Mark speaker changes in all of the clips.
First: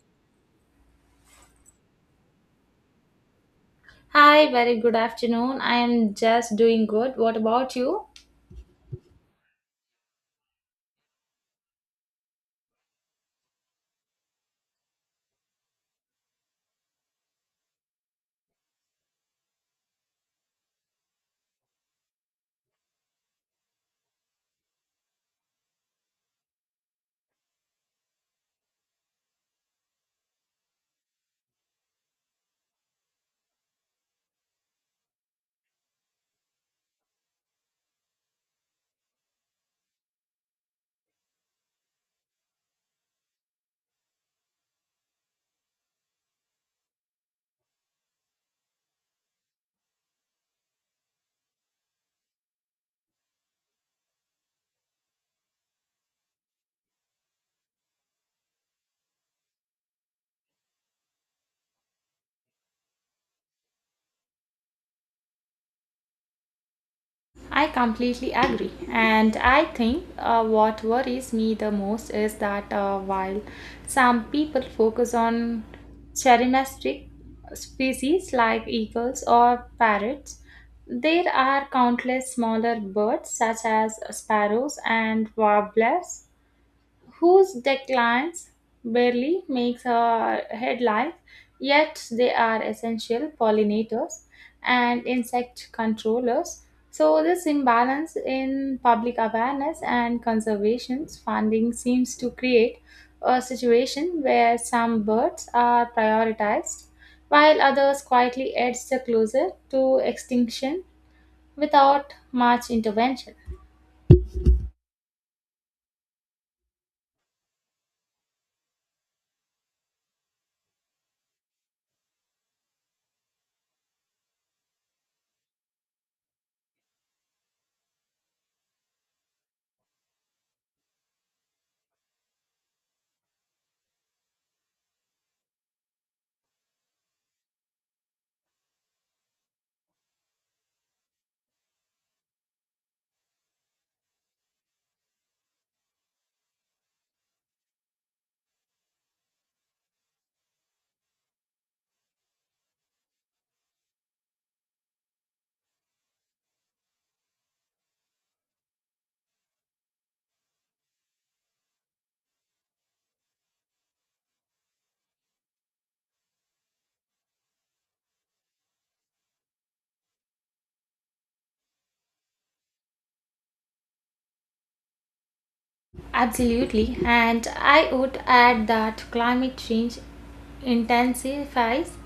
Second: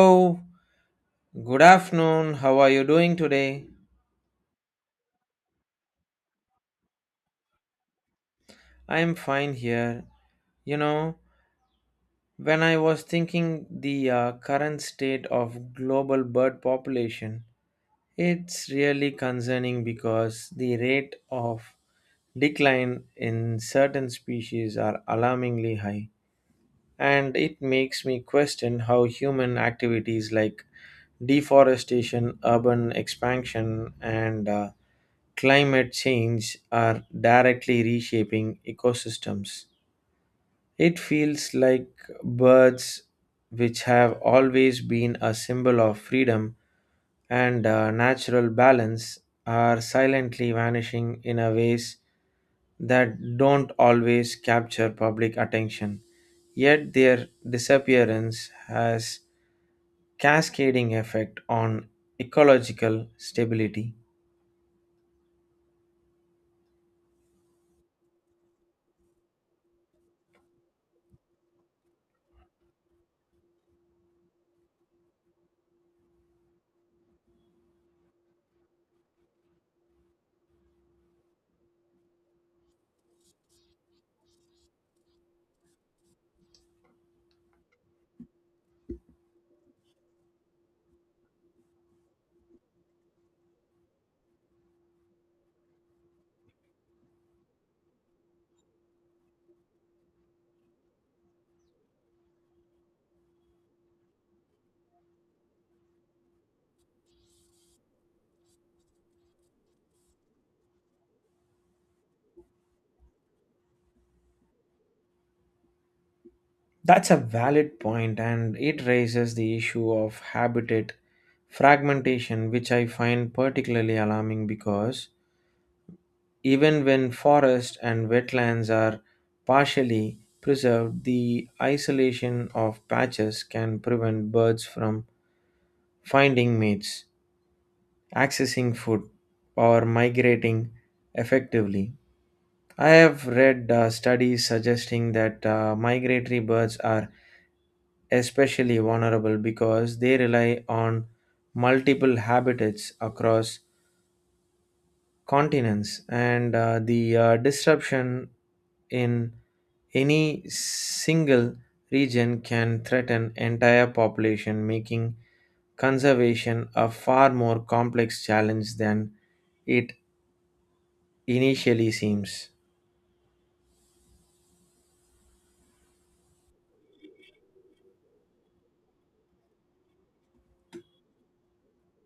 Speaker 1: Hello, good afternoon. How are you doing today?
Speaker 2: Hi, very good afternoon. I am just doing good. What about you?
Speaker 1: I'm fine here. You know, when I was thinking the current state of global bird population, it's really concerning because the rate of decline in certain species are alarmingly high. And it makes me question how human activities like deforestation, urban expansion, and climate change are directly reshaping ecosystems. It feels like birds, which have always been a symbol of freedom and natural balance, are silently vanishing in a ways that don't always capture public attention. Yet their disappearance has cascading effect on ecological stability.
Speaker 2: I completely agree. And I think what worries me the most is that while some people focus on charismatic species like eagles or parrots, there are countless smaller birds such as sparrows and warblers whose declines barely makes our headlines, yet they are essential pollinators and insect controllers. So this imbalance in public awareness and conservation funding seems to create a situation where some birds are prioritized while others quietly edge the closer to extinction without much intervention.
Speaker 1: That's a valid point and it raises the issue of habitat fragmentation which I find particularly alarming because even when forests and wetlands are partially preserved the isolation of patches can prevent birds from finding mates, accessing food, or migrating effectively. I have read studies suggesting that migratory birds are especially vulnerable because they rely on multiple habitats across continents, and the disruption in any single region can threaten entire population, making conservation a far more complex challenge than it initially seems.
Speaker 2: Absolutely, and I would add that climate change intensifies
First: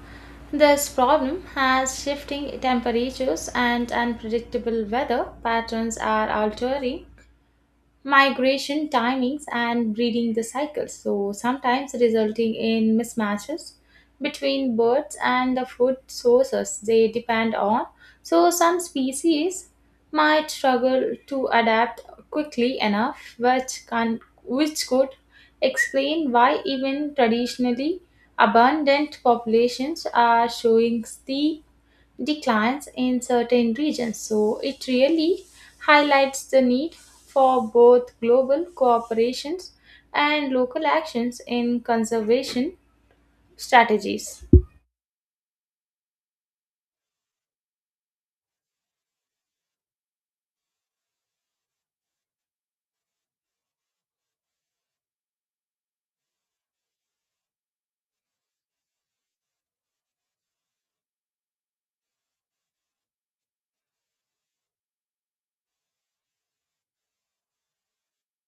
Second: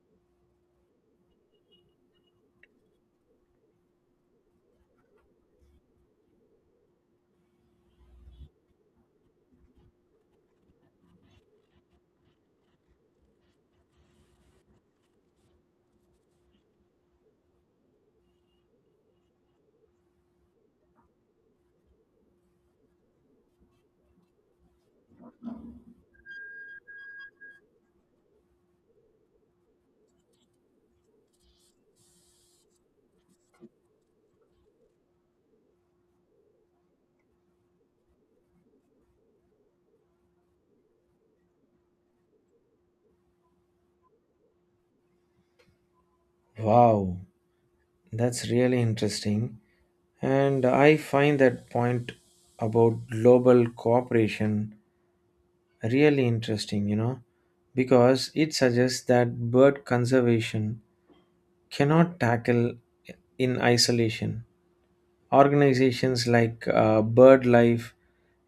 Speaker 2: this problem as shifting temperatures and unpredictable weather patterns are altering migration timings and breeding the cycles, so sometimes resulting in mismatches between birds and the food sources they depend on. So some species might struggle to adapt quickly enough, which could explain why even traditionally abundant populations are showing steep declines in certain regions. So it really highlights the need for both global cooperations and local actions in conservation strategies.
Speaker 1: Wow, that's really interesting. And I find that point about global cooperation really interesting, you know, because it suggests that bird conservation cannot tackle in isolation. Organizations like BirdLife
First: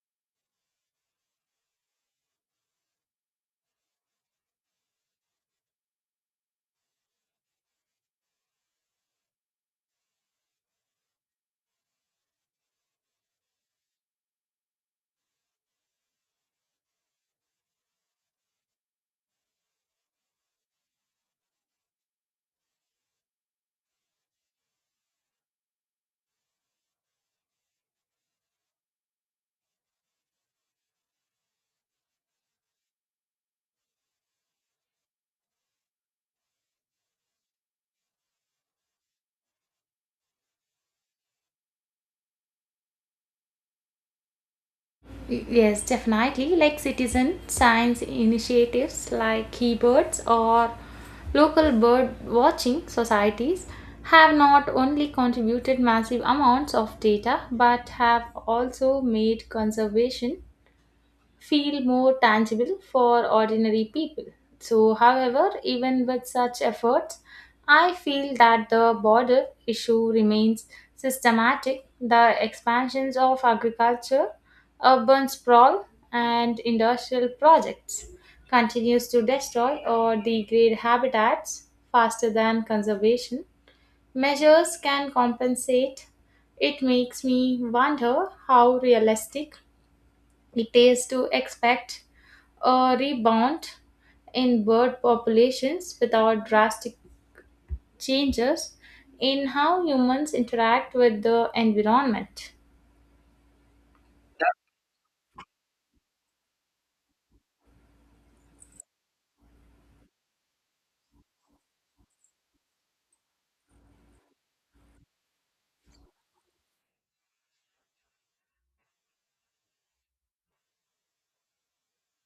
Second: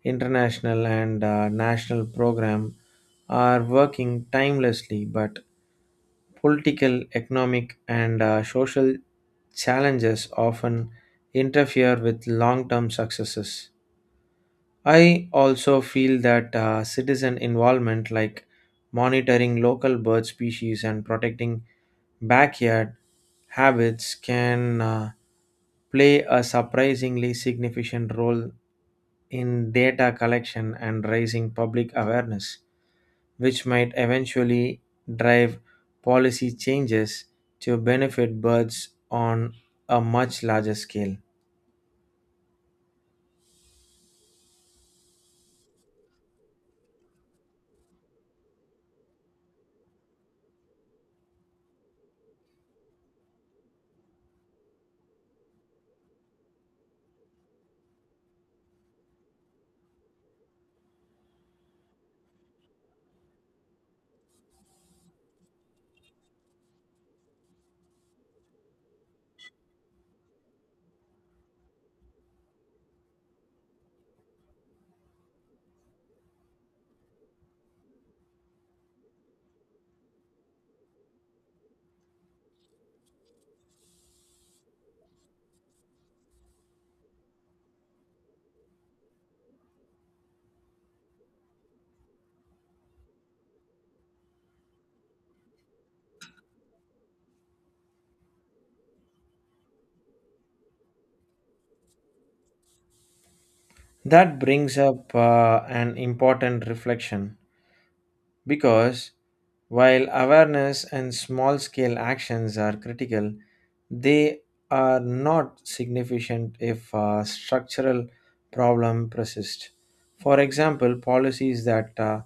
Speaker 1: International and National Program are working timelessly, but political, economic, and social challenges often interfere with long term successes. I also feel that citizen involvement, like monitoring local bird species and protecting backyard habits, can play a surprisingly significant role in data collection and raising public awareness, which might eventually drive policy changes to benefit birds on a much larger scale.
Speaker 2: Yes, definitely. Like citizen science initiatives like keybirds or local bird watching societies have not only contributed massive amounts of data but have also made conservation feel more tangible for ordinary people. So, however, even with such efforts, I feel that the border issue remains systematic. The expansions of agriculture, urban sprawl, and industrial projects continues to destroy or degrade habitats faster than conservation measures can compensate. It makes me wonder how realistic it is to expect a rebound in bird populations without drastic changes in how humans interact with the environment.
Speaker 1: That brings up an important reflection because while awareness and small scale actions are critical, they are not significant if a structural problem persists. For example, policies that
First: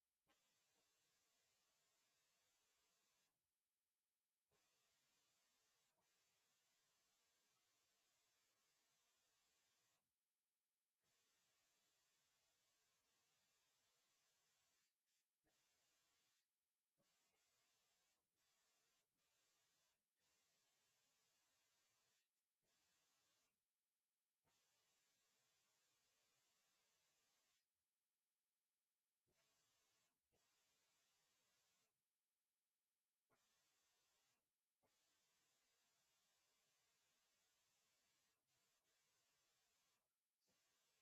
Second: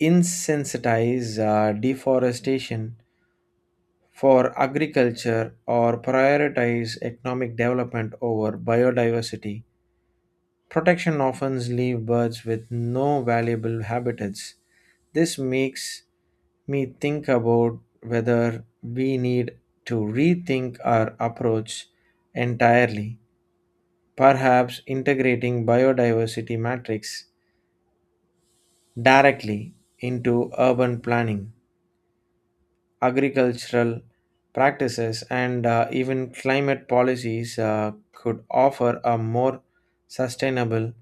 Speaker 1: insensitize deforestation for agriculture or prioritize economic development over biodiversity protection often leaves birds with no valuable habitats. This makes me think about whether we need to rethink our approach entirely, perhaps integrating biodiversity matrix directly into urban planning, agricultural practices, and even climate policies could offer a more sustainable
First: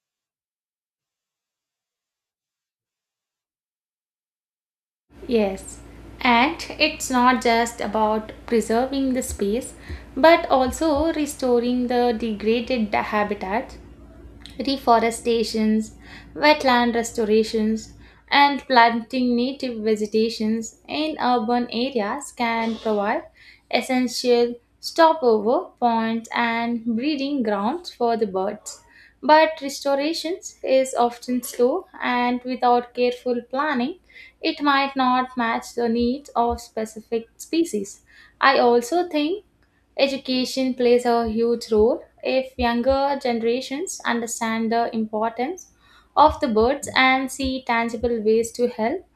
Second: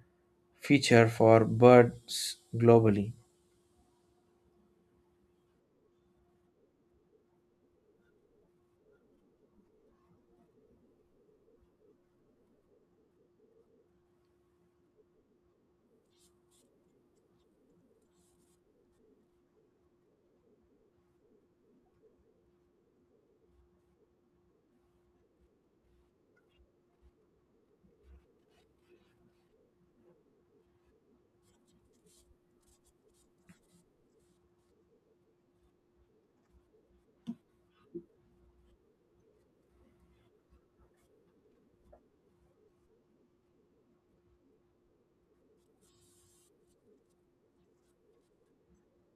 Speaker 1: feature for birds globally.
Speaker 2: Yes, and it's not just about preserving the space but also restoring the degraded habitat reforestations, wetland restorations, and planting native vegetations in urban areas can provide essential stopover points and breeding grounds for the birds. But restoration is often slow and without careful planning, it might not match the needs of specific species. I also think education plays a huge role. If younger generations understand the importance of the birds and see tangible ways to help,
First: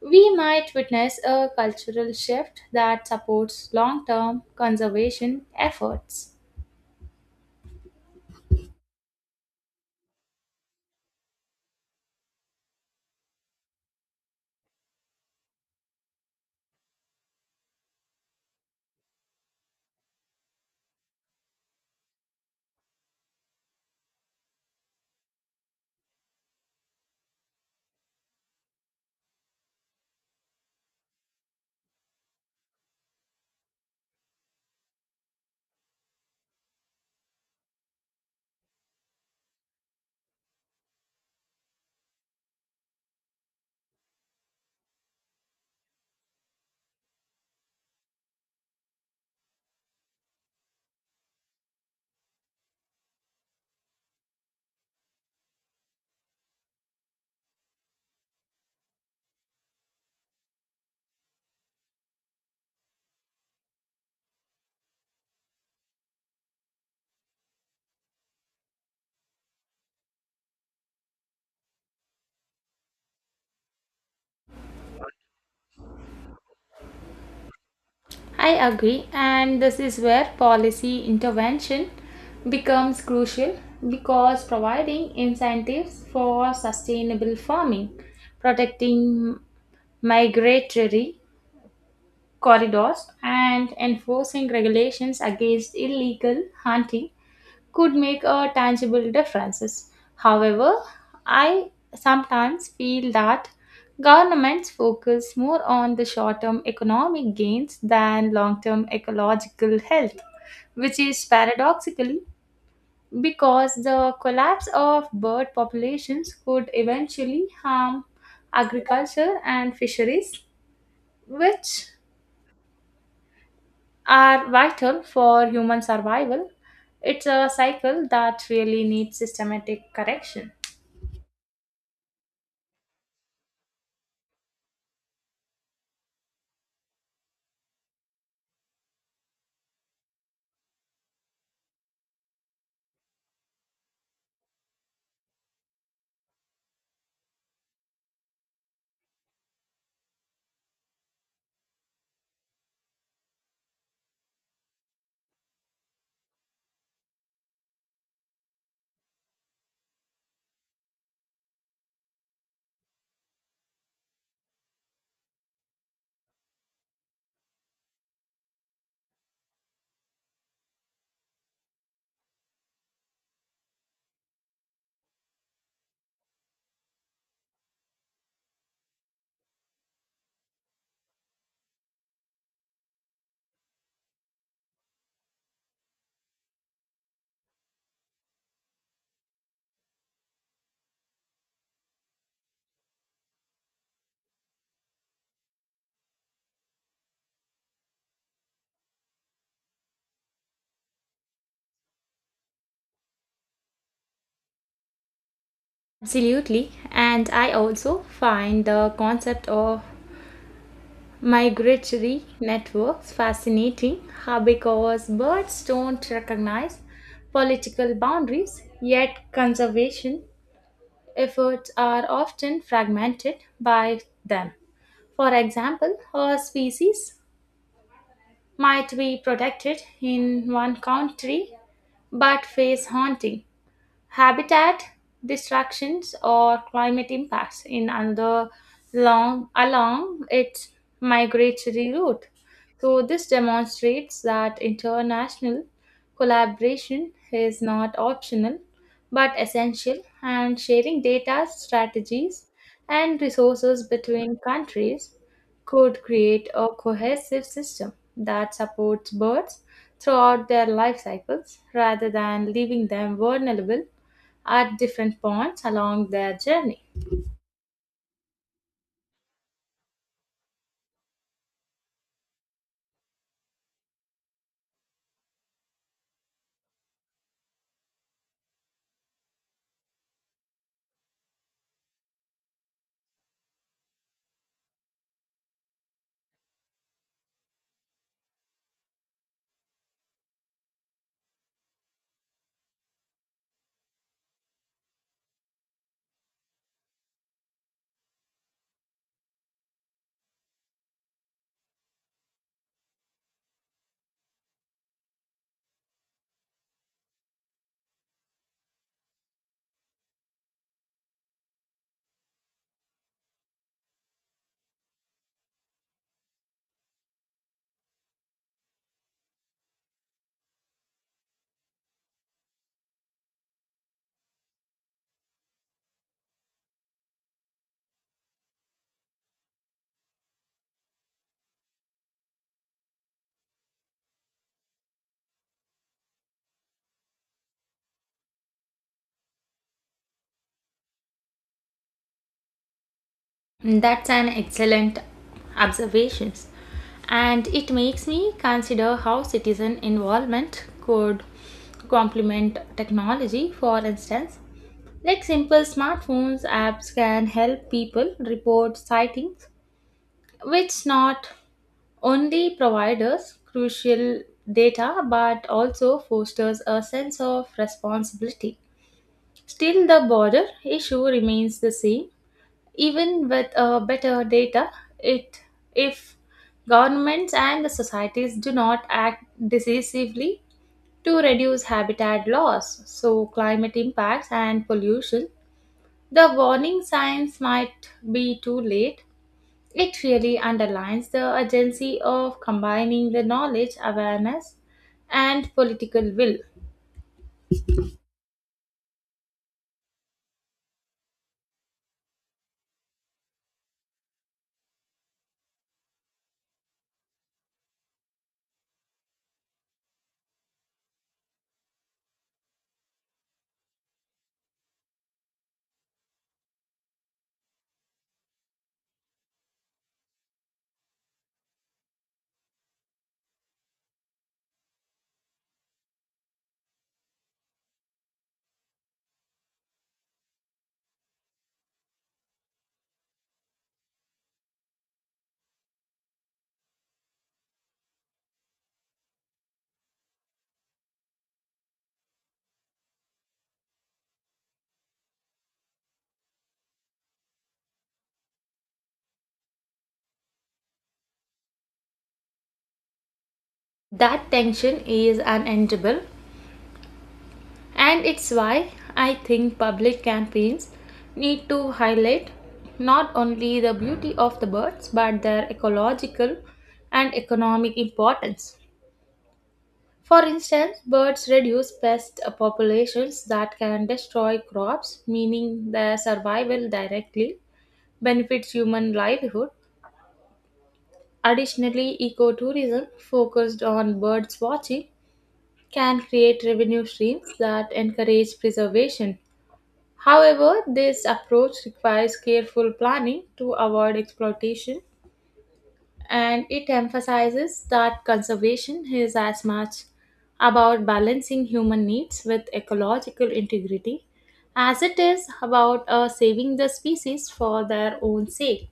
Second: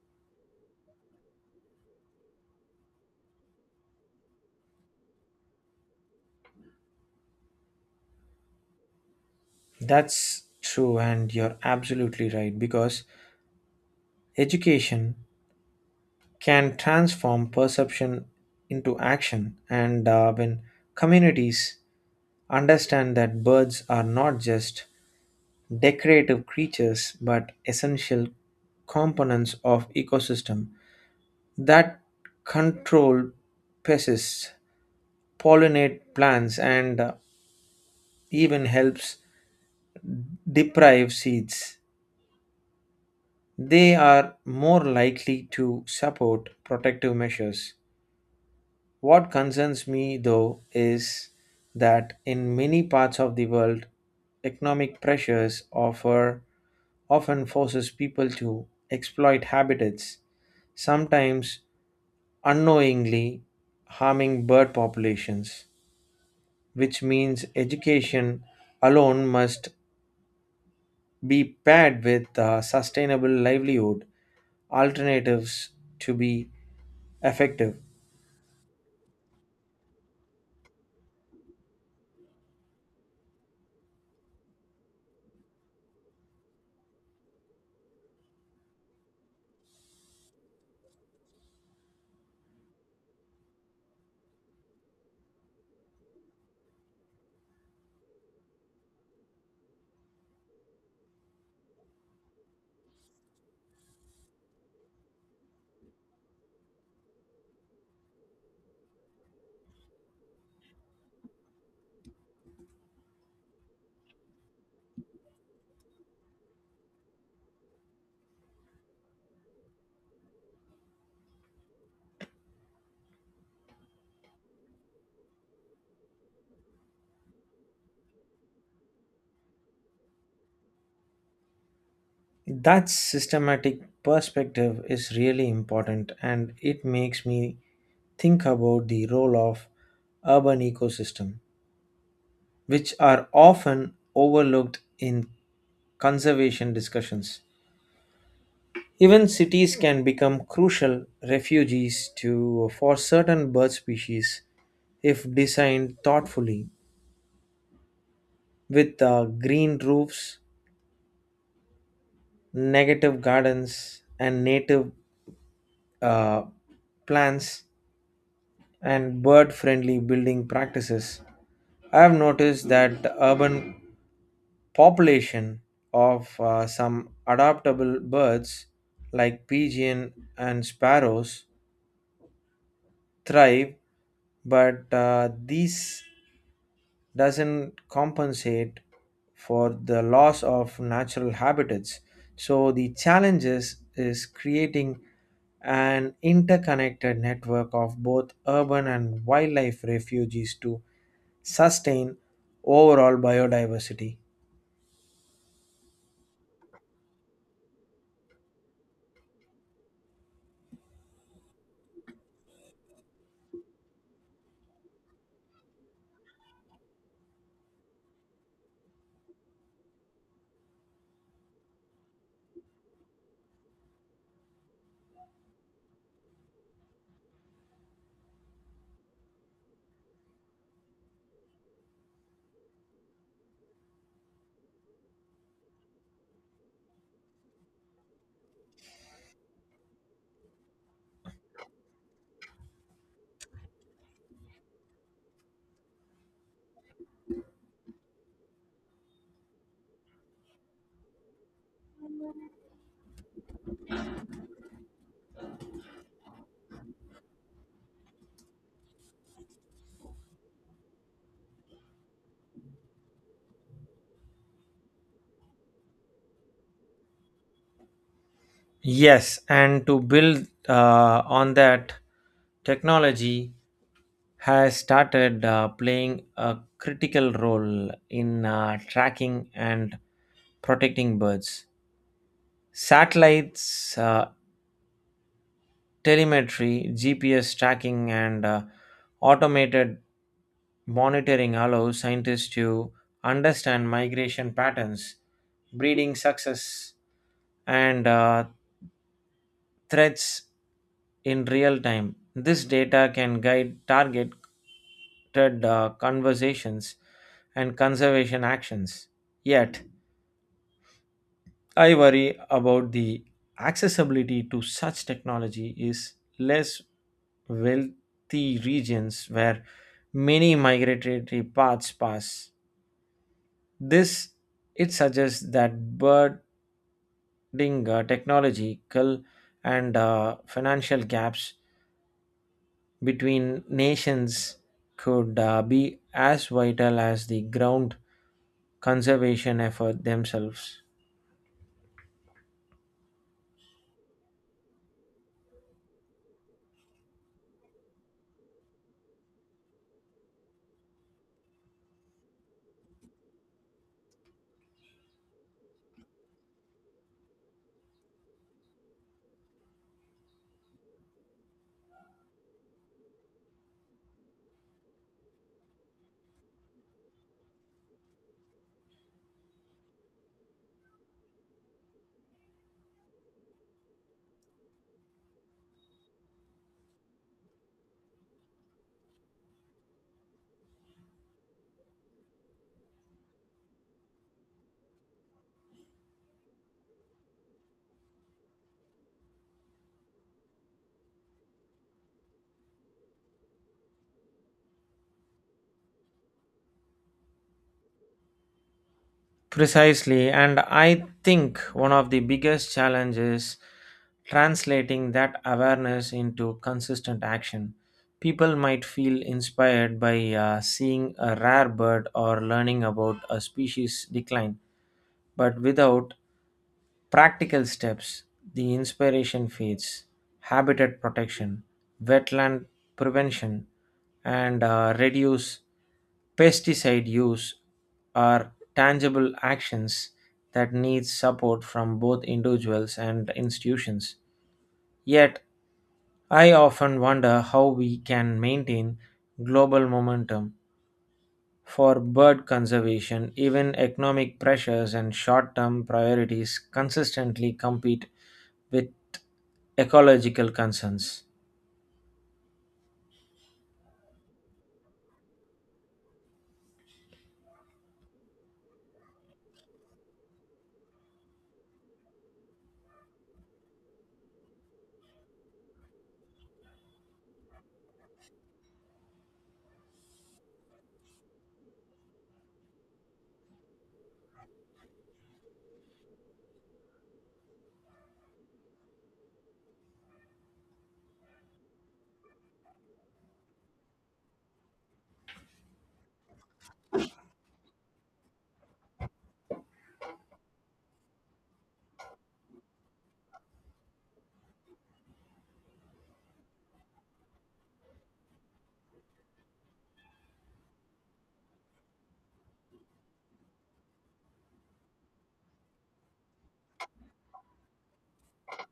Speaker 2: we might witness a cultural shift that supports long term conservation efforts.
Speaker 1: That's true, and you're absolutely right because education can transform perception into action. And when communities understand that birds are not just decorative creatures but essential components of ecosystem that control pests pollinate plants and even helps deprive seeds they are more likely to support protective measures. What concerns me, though, is that in many parts of the world, economic pressures offer often forces people to exploit habitats, sometimes unknowingly harming bird populations, which means education alone must be paired with a sustainable livelihood alternatives to be effective.
Speaker 2: I agree, and this is where policy intervention becomes crucial because providing incentives for sustainable farming, protecting migratory corridors and enforcing regulations against illegal hunting could make a tangible difference. However, I sometimes feel that governments focus more on the short-term economic gains than long-term ecological health, which is paradoxical because the collapse of bird populations could eventually harm agriculture and fisheries, which are vital for human survival. It's a cycle that really needs systematic correction.
Speaker 1: That systematic perspective is really important and it makes me think about the role of urban ecosystem which are often overlooked in conservation discussions. Even cities can become crucial refuges to for certain bird species if designed thoughtfully with green roofs, negative gardens and native uh, plants and bird friendly building practices. I have noticed that the urban population of some adaptable birds like pigeon and sparrows thrive, but this doesn't compensate for the loss of natural habitats. So the challenges is creating an interconnected network of both urban and wildlife refuges to sustain overall biodiversity.
Speaker 2: Absolutely, and I also find the concept of migratory networks fascinating how because birds don't recognize political boundaries, yet conservation efforts are often fragmented by them. For example, a species might be protected in one country but face haunting habitat destructions or climate impacts in another long along its migratory route. So this demonstrates that international collaboration is not optional but essential and sharing data strategies and resources between countries could create a cohesive system that supports birds throughout their life cycles rather than leaving them vulnerable at different points along their journey.
Speaker 1: Yes, and to build on that, technology has started playing a critical role in tracking and protecting birds. Satellites, telemetry, GPS tracking, and automated monitoring allow scientists to understand migration patterns, breeding success, and threats in real time. This data can guide targeted conversations and conservation actions. Yet, I worry about the accessibility to such technology is less wealthy regions where many migratory paths pass. This it suggests that birding technological and financial gaps between nations could be as vital as the ground conservation effort themselves.
Speaker 2: That's an excellent observation, and it makes me consider how citizen involvement could complement technology. For instance, like simple smartphones apps can help people report sightings, which not only provides us crucial data but also fosters a sense of responsibility. Still, the border issue remains the same even with better data it if governments and the societies do not act decisively to reduce habitat loss so climate impacts and pollution the warning signs might be too late it really underlines the urgency of combining the knowledge awareness and political will
Speaker 1: Precisely, and I think one of the biggest challenges translating that awareness into consistent action. People might feel inspired by seeing a rare bird or learning about a species decline, but without practical steps the inspiration feeds, habitat protection, wetland prevention, and reduce pesticide use are tangible actions that need support from both individuals and institutions. Yet, I often wonder how we can maintain global momentum for bird conservation, even economic pressures and short term priorities consistently compete with ecological concerns.
Speaker 2: that tension is unendurable. And it's why I think public campaigns need to highlight not only the beauty of the birds but their ecological and economic importance. For instance, birds reduce pest populations that can destroy crops, meaning their survival directly benefits human livelihood. Additionally, ecotourism focused on birds watching can create revenue streams that encourage preservation. However, this approach requires careful planning to avoid exploitation and it emphasizes that conservation is as much about balancing human needs with ecological integrity as it is about saving the species for their own sake.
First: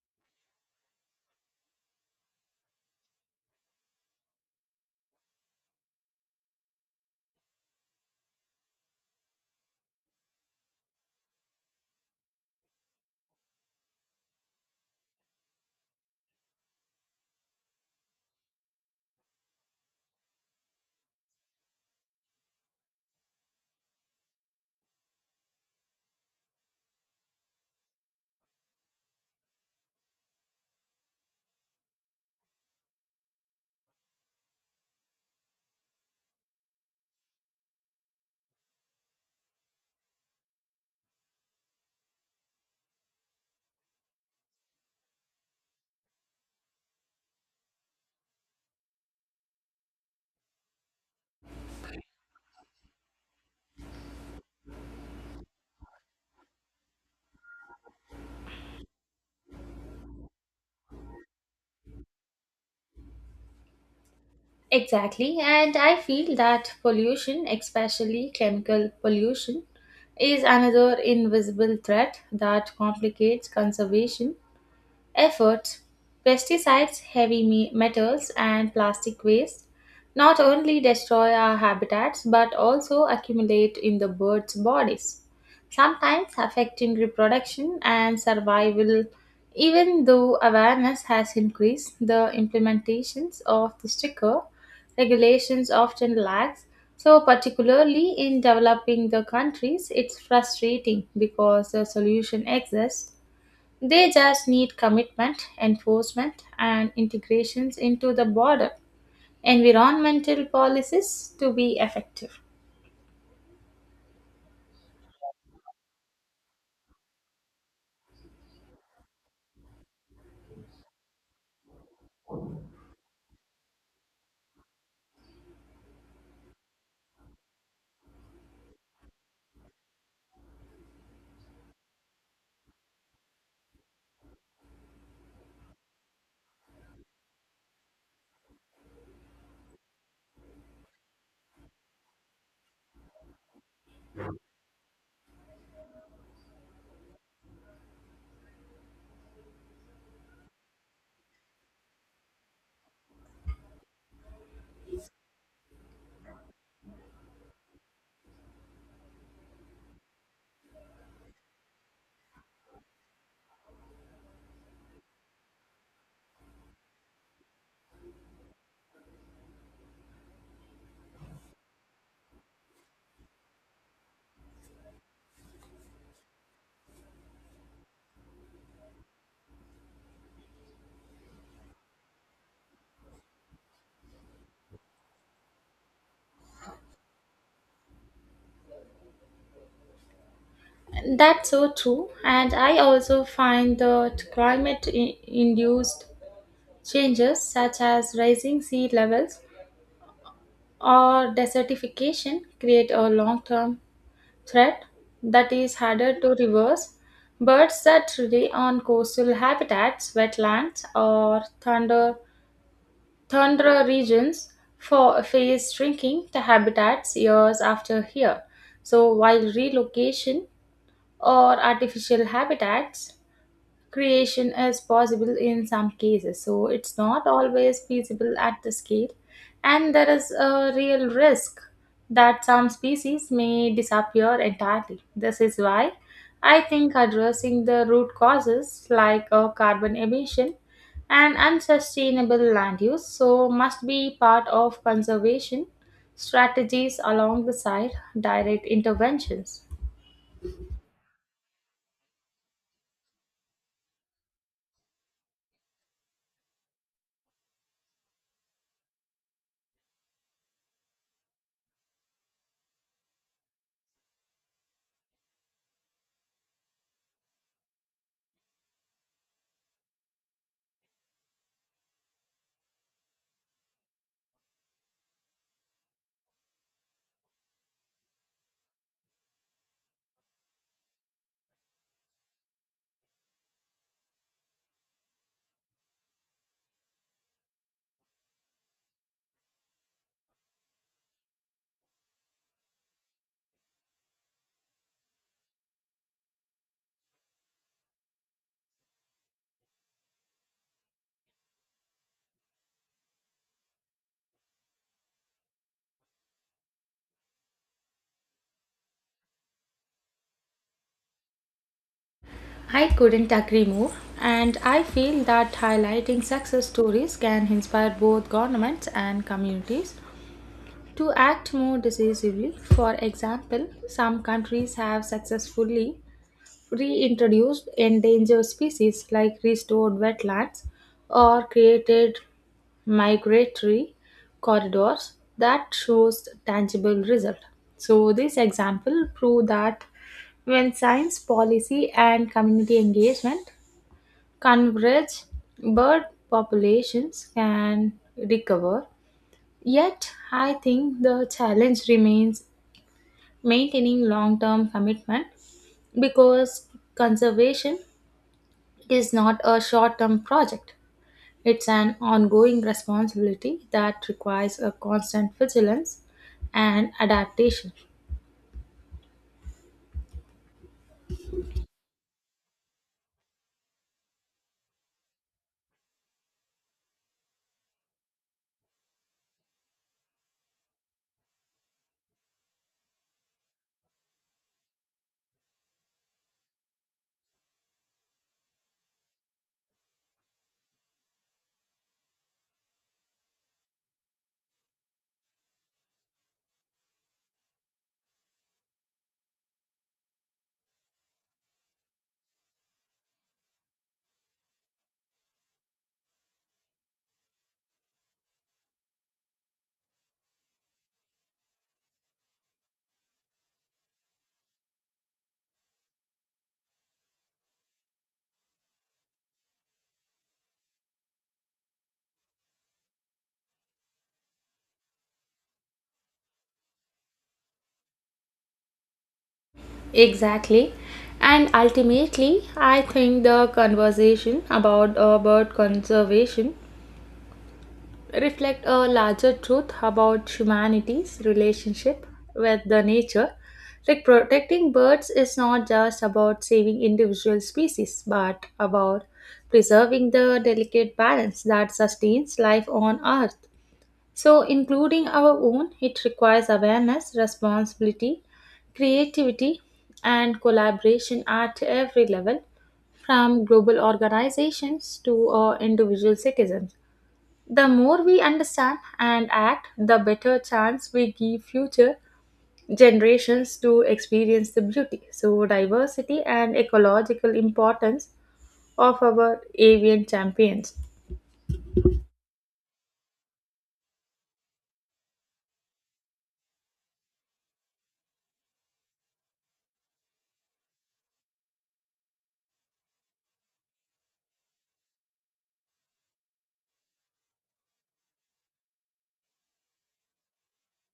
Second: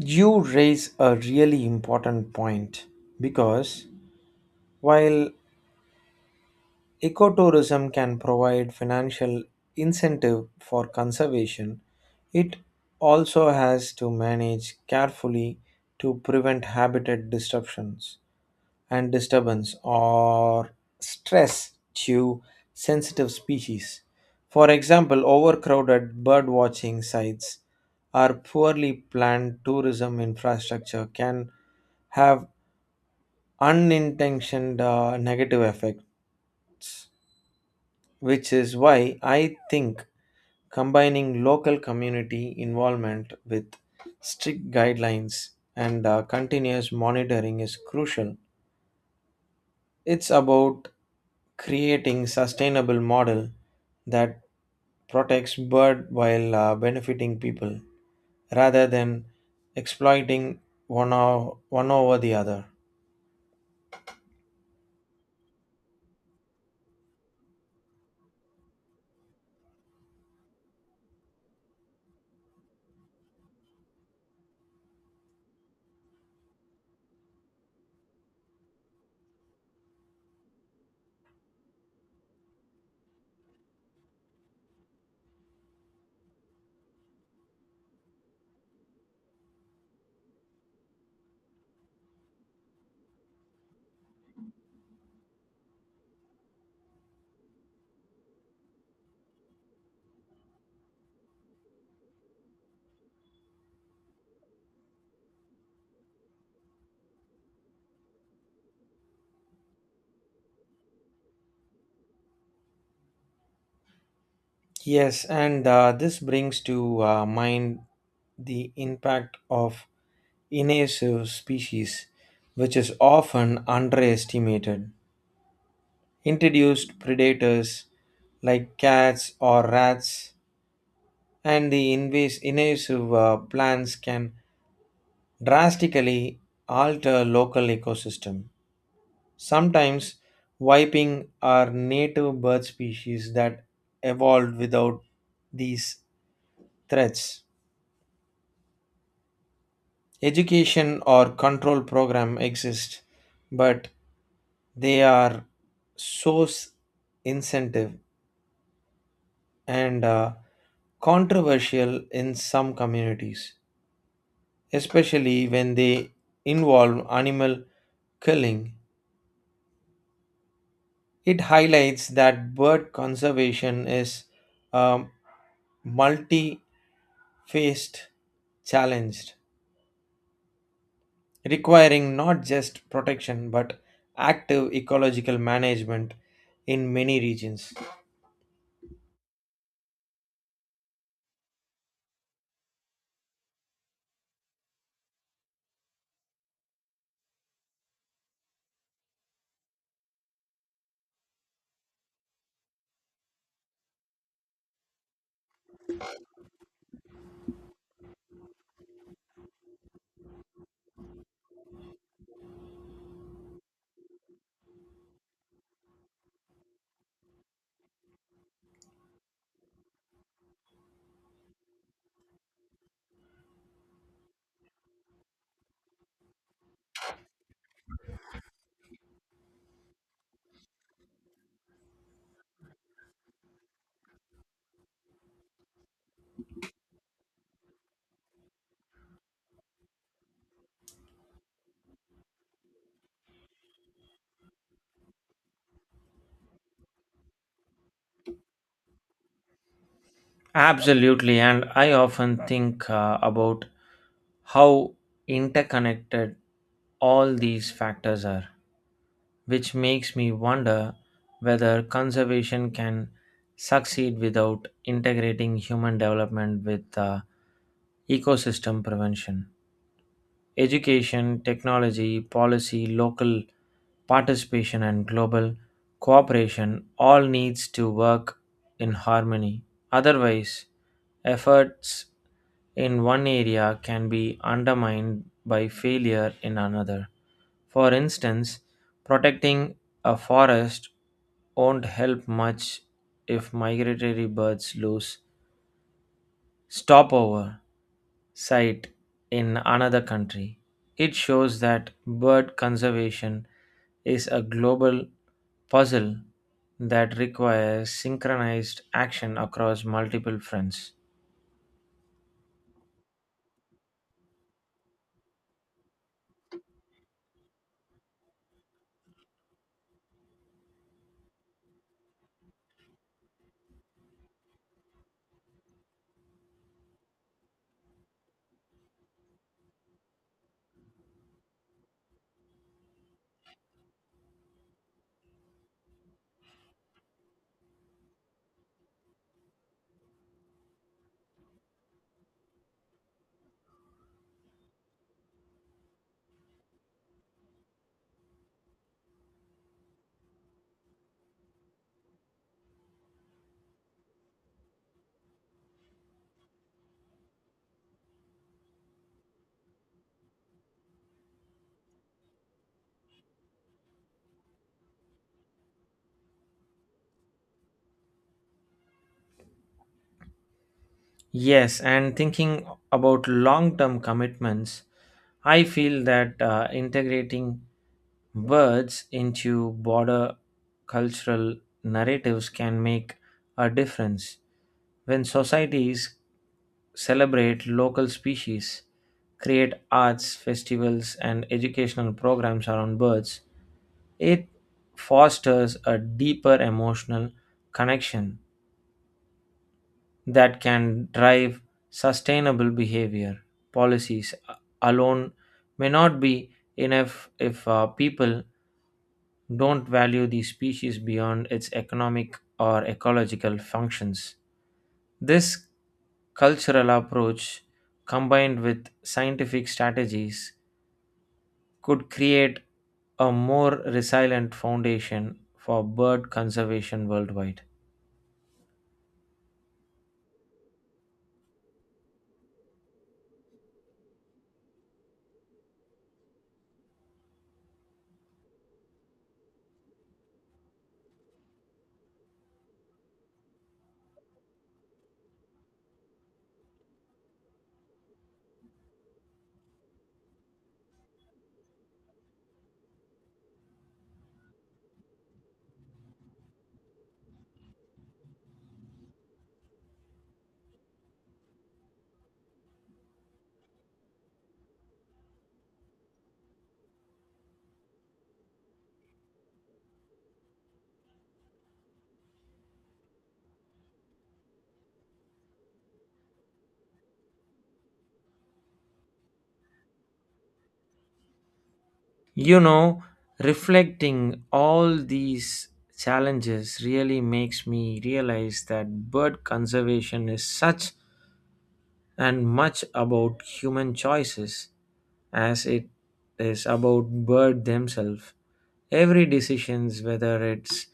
Speaker 1: You raise a really important point because while ecotourism can provide financial incentive for conservation, it also has to manage carefully to prevent habitat disruptions. And disturbance or stress to sensitive species. For example, overcrowded birdwatching sites or poorly planned tourism infrastructure can have unintentioned negative effect, which is why I think combining local community involvement with strict guidelines and continuous monitoring is crucial. It's about creating sustainable model that protects bird while benefiting people rather than exploiting one over the other.
Speaker 2: Exactly, and I feel that pollution, especially chemical pollution, is another invisible threat that complicates conservation efforts, pesticides, heavy metals, and plastic waste not only destroy our habitats but also accumulate in the birds' bodies, sometimes affecting reproduction and survival. Even though awareness has increased, the implementations of the stricter regulations often lacks. So, particularly in developing the countries, it's frustrating because the solution exists they just need commitment, enforcement, and integrations into the broader environmental policies to be effective.
Speaker 1: Yes, and this brings to mind the impact of invasive species, which is often underestimated. Introduced predators like cats or rats and the invasive plants can drastically alter local ecosystem sometimes wiping our native bird species that evolved without these threats education or control program exist but they are source incentive and controversial in some communities especially when they involve animal culling. It highlights that bird conservation is a multi faced challenge, requiring not just protection but active ecological management in many regions.
Speaker 2: That's so true, and I also find that climate induced changes such as rising sea levels or desertification create a long term threat that is harder to reverse. Birds that rely on coastal habitats, wetlands, or thunder Tundra regions for, face shrinking the habitats years after here. So, while relocation or artificial habitats creation is possible in some cases so it's not always feasible at the scale and there is a real risk that some species may disappear entirely this is why I think addressing the root causes like carbon emission and unsustainable land use so must be part of conservation strategies along the direct interventions.
Speaker 1: Absolutely, and I often think about how interconnected all these factors are. Which makes me wonder whether conservation can succeed without integrating human development with ecosystem prevention. Education, technology, policy, local participation and global cooperation all needs to work in harmony. Otherwise, efforts in one area can be undermined by failure in another. For instance, protecting a forest won't help much if migratory birds lose stopover site in another country. It shows that bird conservation is a global puzzle that requires synchronized action across multiple fronts.
Speaker 2: I couldn't agree more, and I feel that highlighting success stories can inspire both governments and communities to act more decisively. For example, some countries have successfully reintroduced endangered species like restored wetlands or created migratory corridors that shows tangible result so this example prove that when science policy and community engagement converge bird populations can recover, yet, I think the challenge remains maintaining long term commitment because conservation is not a short term project. It's an ongoing responsibility that requires a constant vigilance and adaptation.
Speaker 1: Yes, and thinking about long term commitments, I feel that integrating words into broader cultural narratives can make a difference. When societies celebrate local species, create arts, festivals, and educational programs around birds, it fosters a deeper emotional connection that can drive sustainable behavior. Policies alone may not be enough if people don't value the species beyond its economic or ecological functions. This cultural approach, combined with scientific strategies, could create a more resilient foundation for bird conservation worldwide.
Speaker 2: Exactly. And ultimately, I think the conversation about bird conservation reflect a larger truth about humanity's relationship with the nature. Like protecting birds is not just about saving individual species, but about preserving the delicate balance that sustains life on Earth. So, including our own, it requires awareness, responsibility, creativity, and collaboration at every level, from global organizations to individual citizens. The more we understand and act, the better chance we give future generations to experience the beauty, so diversity and ecological importance of our avian champions.
Speaker 1: You know, reflecting all these challenges really makes me realize that bird conservation is such and much about human choices as it is about bird themselves. Every decisions, whether it's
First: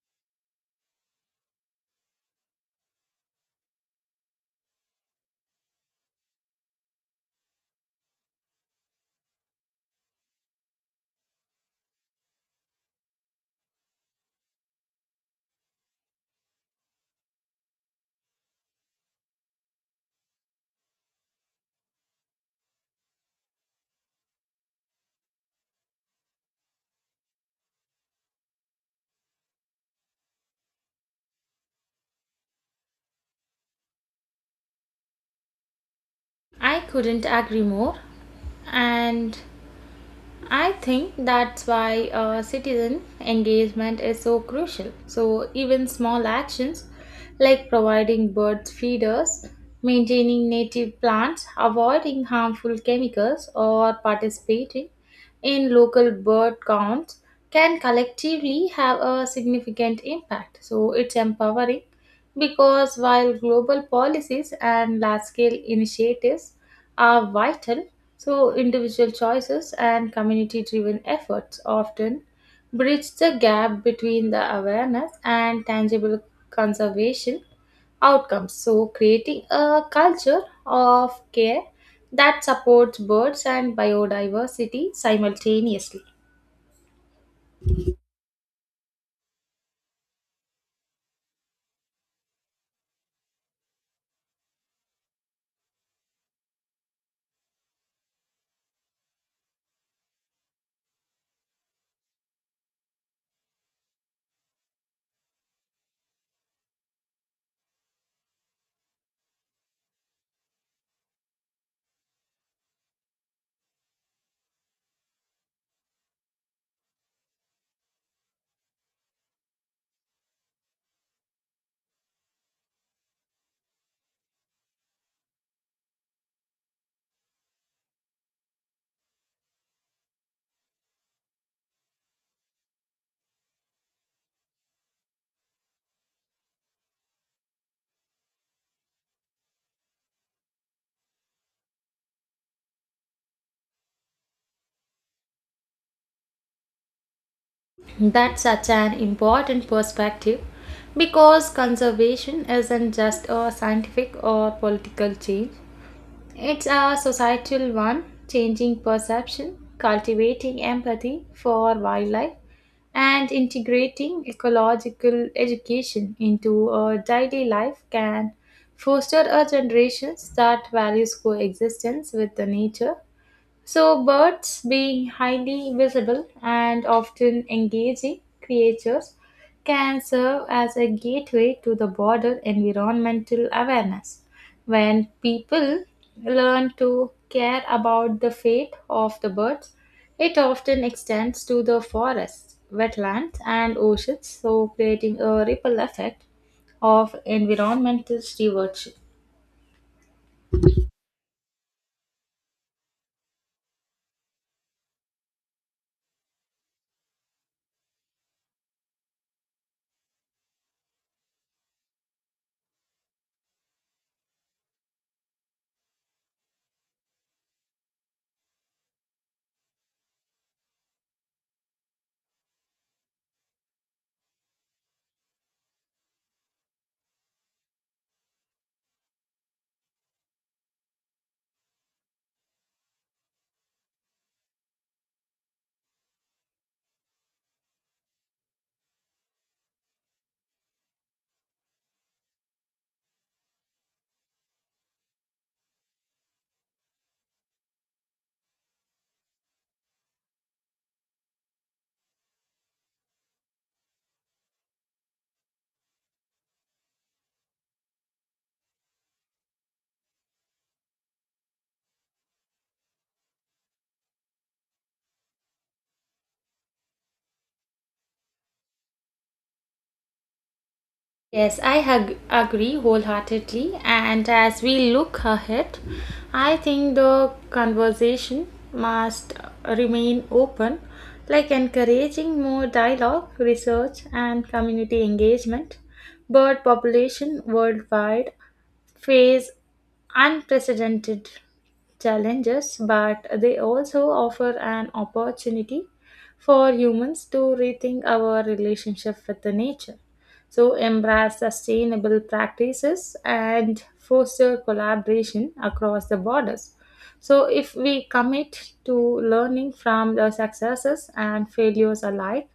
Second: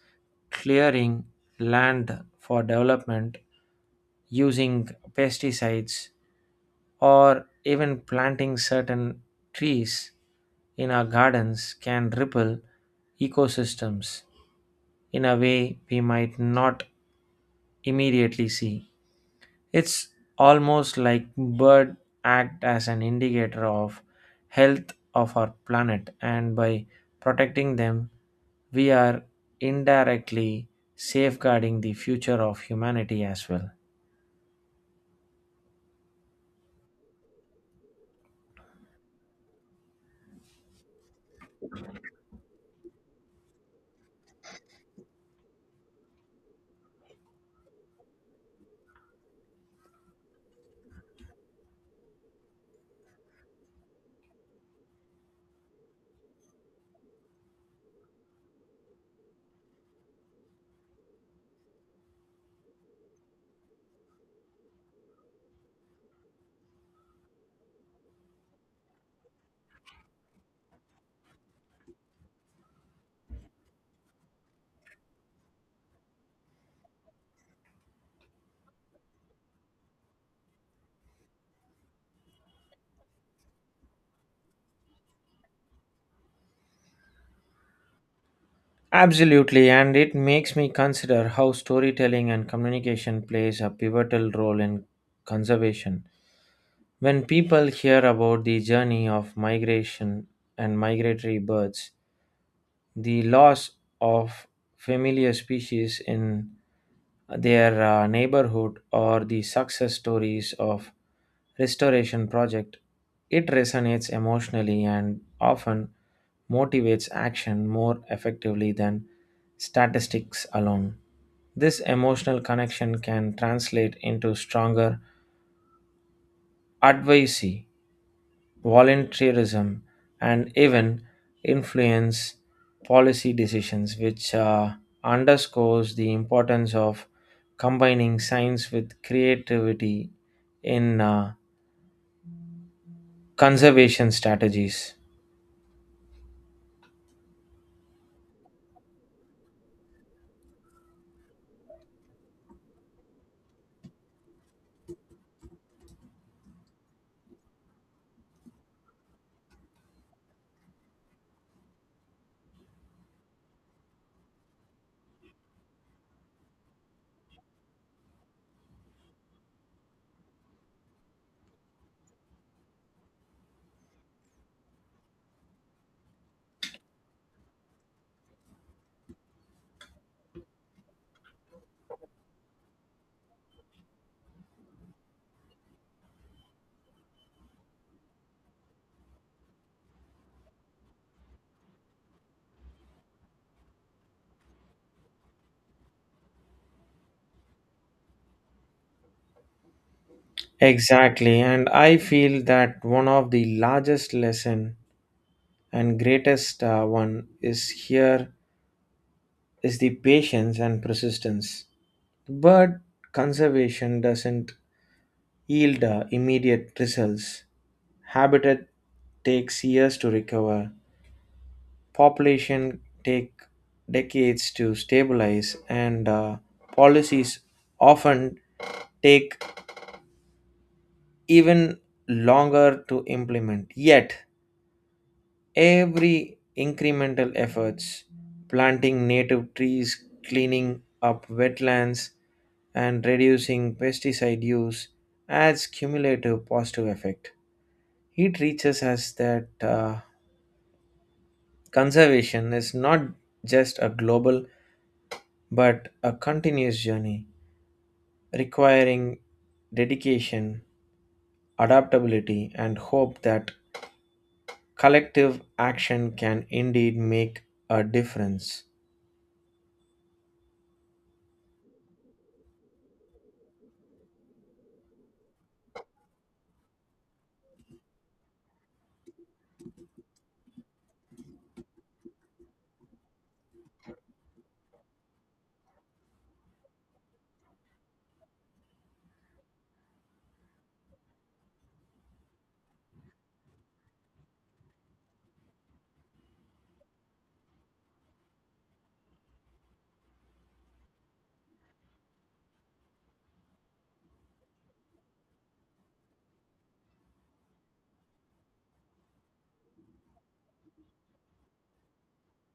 Speaker 1: clearing land for development, using pesticides, or even planting certain trees in our gardens, can ripple ecosystems in a way we might not immediately see. It's almost like bird act as an indicator of health of our planet and by protecting them we are indirectly safeguarding the future of humanity as well.
Speaker 2: I couldn't agree more. And I think that's why citizen engagement is so crucial. So, even small actions like providing bird feeders, maintaining native plants, avoiding harmful chemicals, or participating in local bird counts can collectively have a significant impact. So, it's empowering because while global policies and large scale initiatives are vital, so individual choices and community driven efforts often bridge the gap between the awareness and tangible conservation outcomes. So, creating a culture of care that supports birds and biodiversity simultaneously.
Speaker 1: Absolutely, and it makes me consider how storytelling and communication plays a pivotal role in conservation. When people hear about the journey of migration and migratory birds, the loss of familiar species in their neighborhood or the success stories of restoration project it resonates emotionally and often motivates action more effectively than statistics alone this emotional connection can translate into stronger advocacy volunteerism, and even influence policy decisions, which underscores the importance of combining science with creativity in conservation strategies.
Speaker 2: That's such an important perspective because conservation isn't just a scientific or political change, it's a societal one, changing perception, cultivating empathy for wildlife, and integrating ecological education into our daily life can foster a generation that values coexistence with the nature so, birds, being highly visible and often engaging creatures, can serve as a gateway to the broader environmental awareness. When people learn to care about the fate of the birds, it often extends to the forests, wetlands, and oceans, so creating a ripple effect of environmental stewardship.
Speaker 1: Exactly, and I feel that one of the largest lesson and greatest one is here is the patience and persistence. But conservation doesn't yield immediate results. Habitat takes years to recover. Population take decades to stabilize, and policies often take even longer to implement. Yet, every incremental efforts, planting native trees, cleaning up wetlands, and reducing pesticide use adds cumulative positive effect. It teaches us that conservation is not just a global but a continuous journey, requiring dedication, adaptability, and hope that collective action can indeed make a difference.
Speaker 2: Yes, I agree wholeheartedly. And as we look ahead, I think the conversation must remain open, like encouraging more dialogue, research, and community engagement. Bird population worldwide face unprecedented challenges, but they also offer an opportunity for humans to rethink our relationship with the nature. So, embrace sustainable practices and foster collaboration across the borders. So, if we commit to learning from the successes and failures alike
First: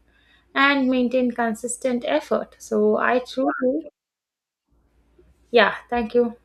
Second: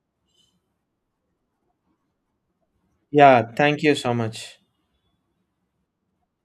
Speaker 2: and maintain consistent effort, so I
Speaker 1: Yeah, thank
Speaker 2: truly,
Speaker 1: you so much.
Speaker 2: yeah, thank you.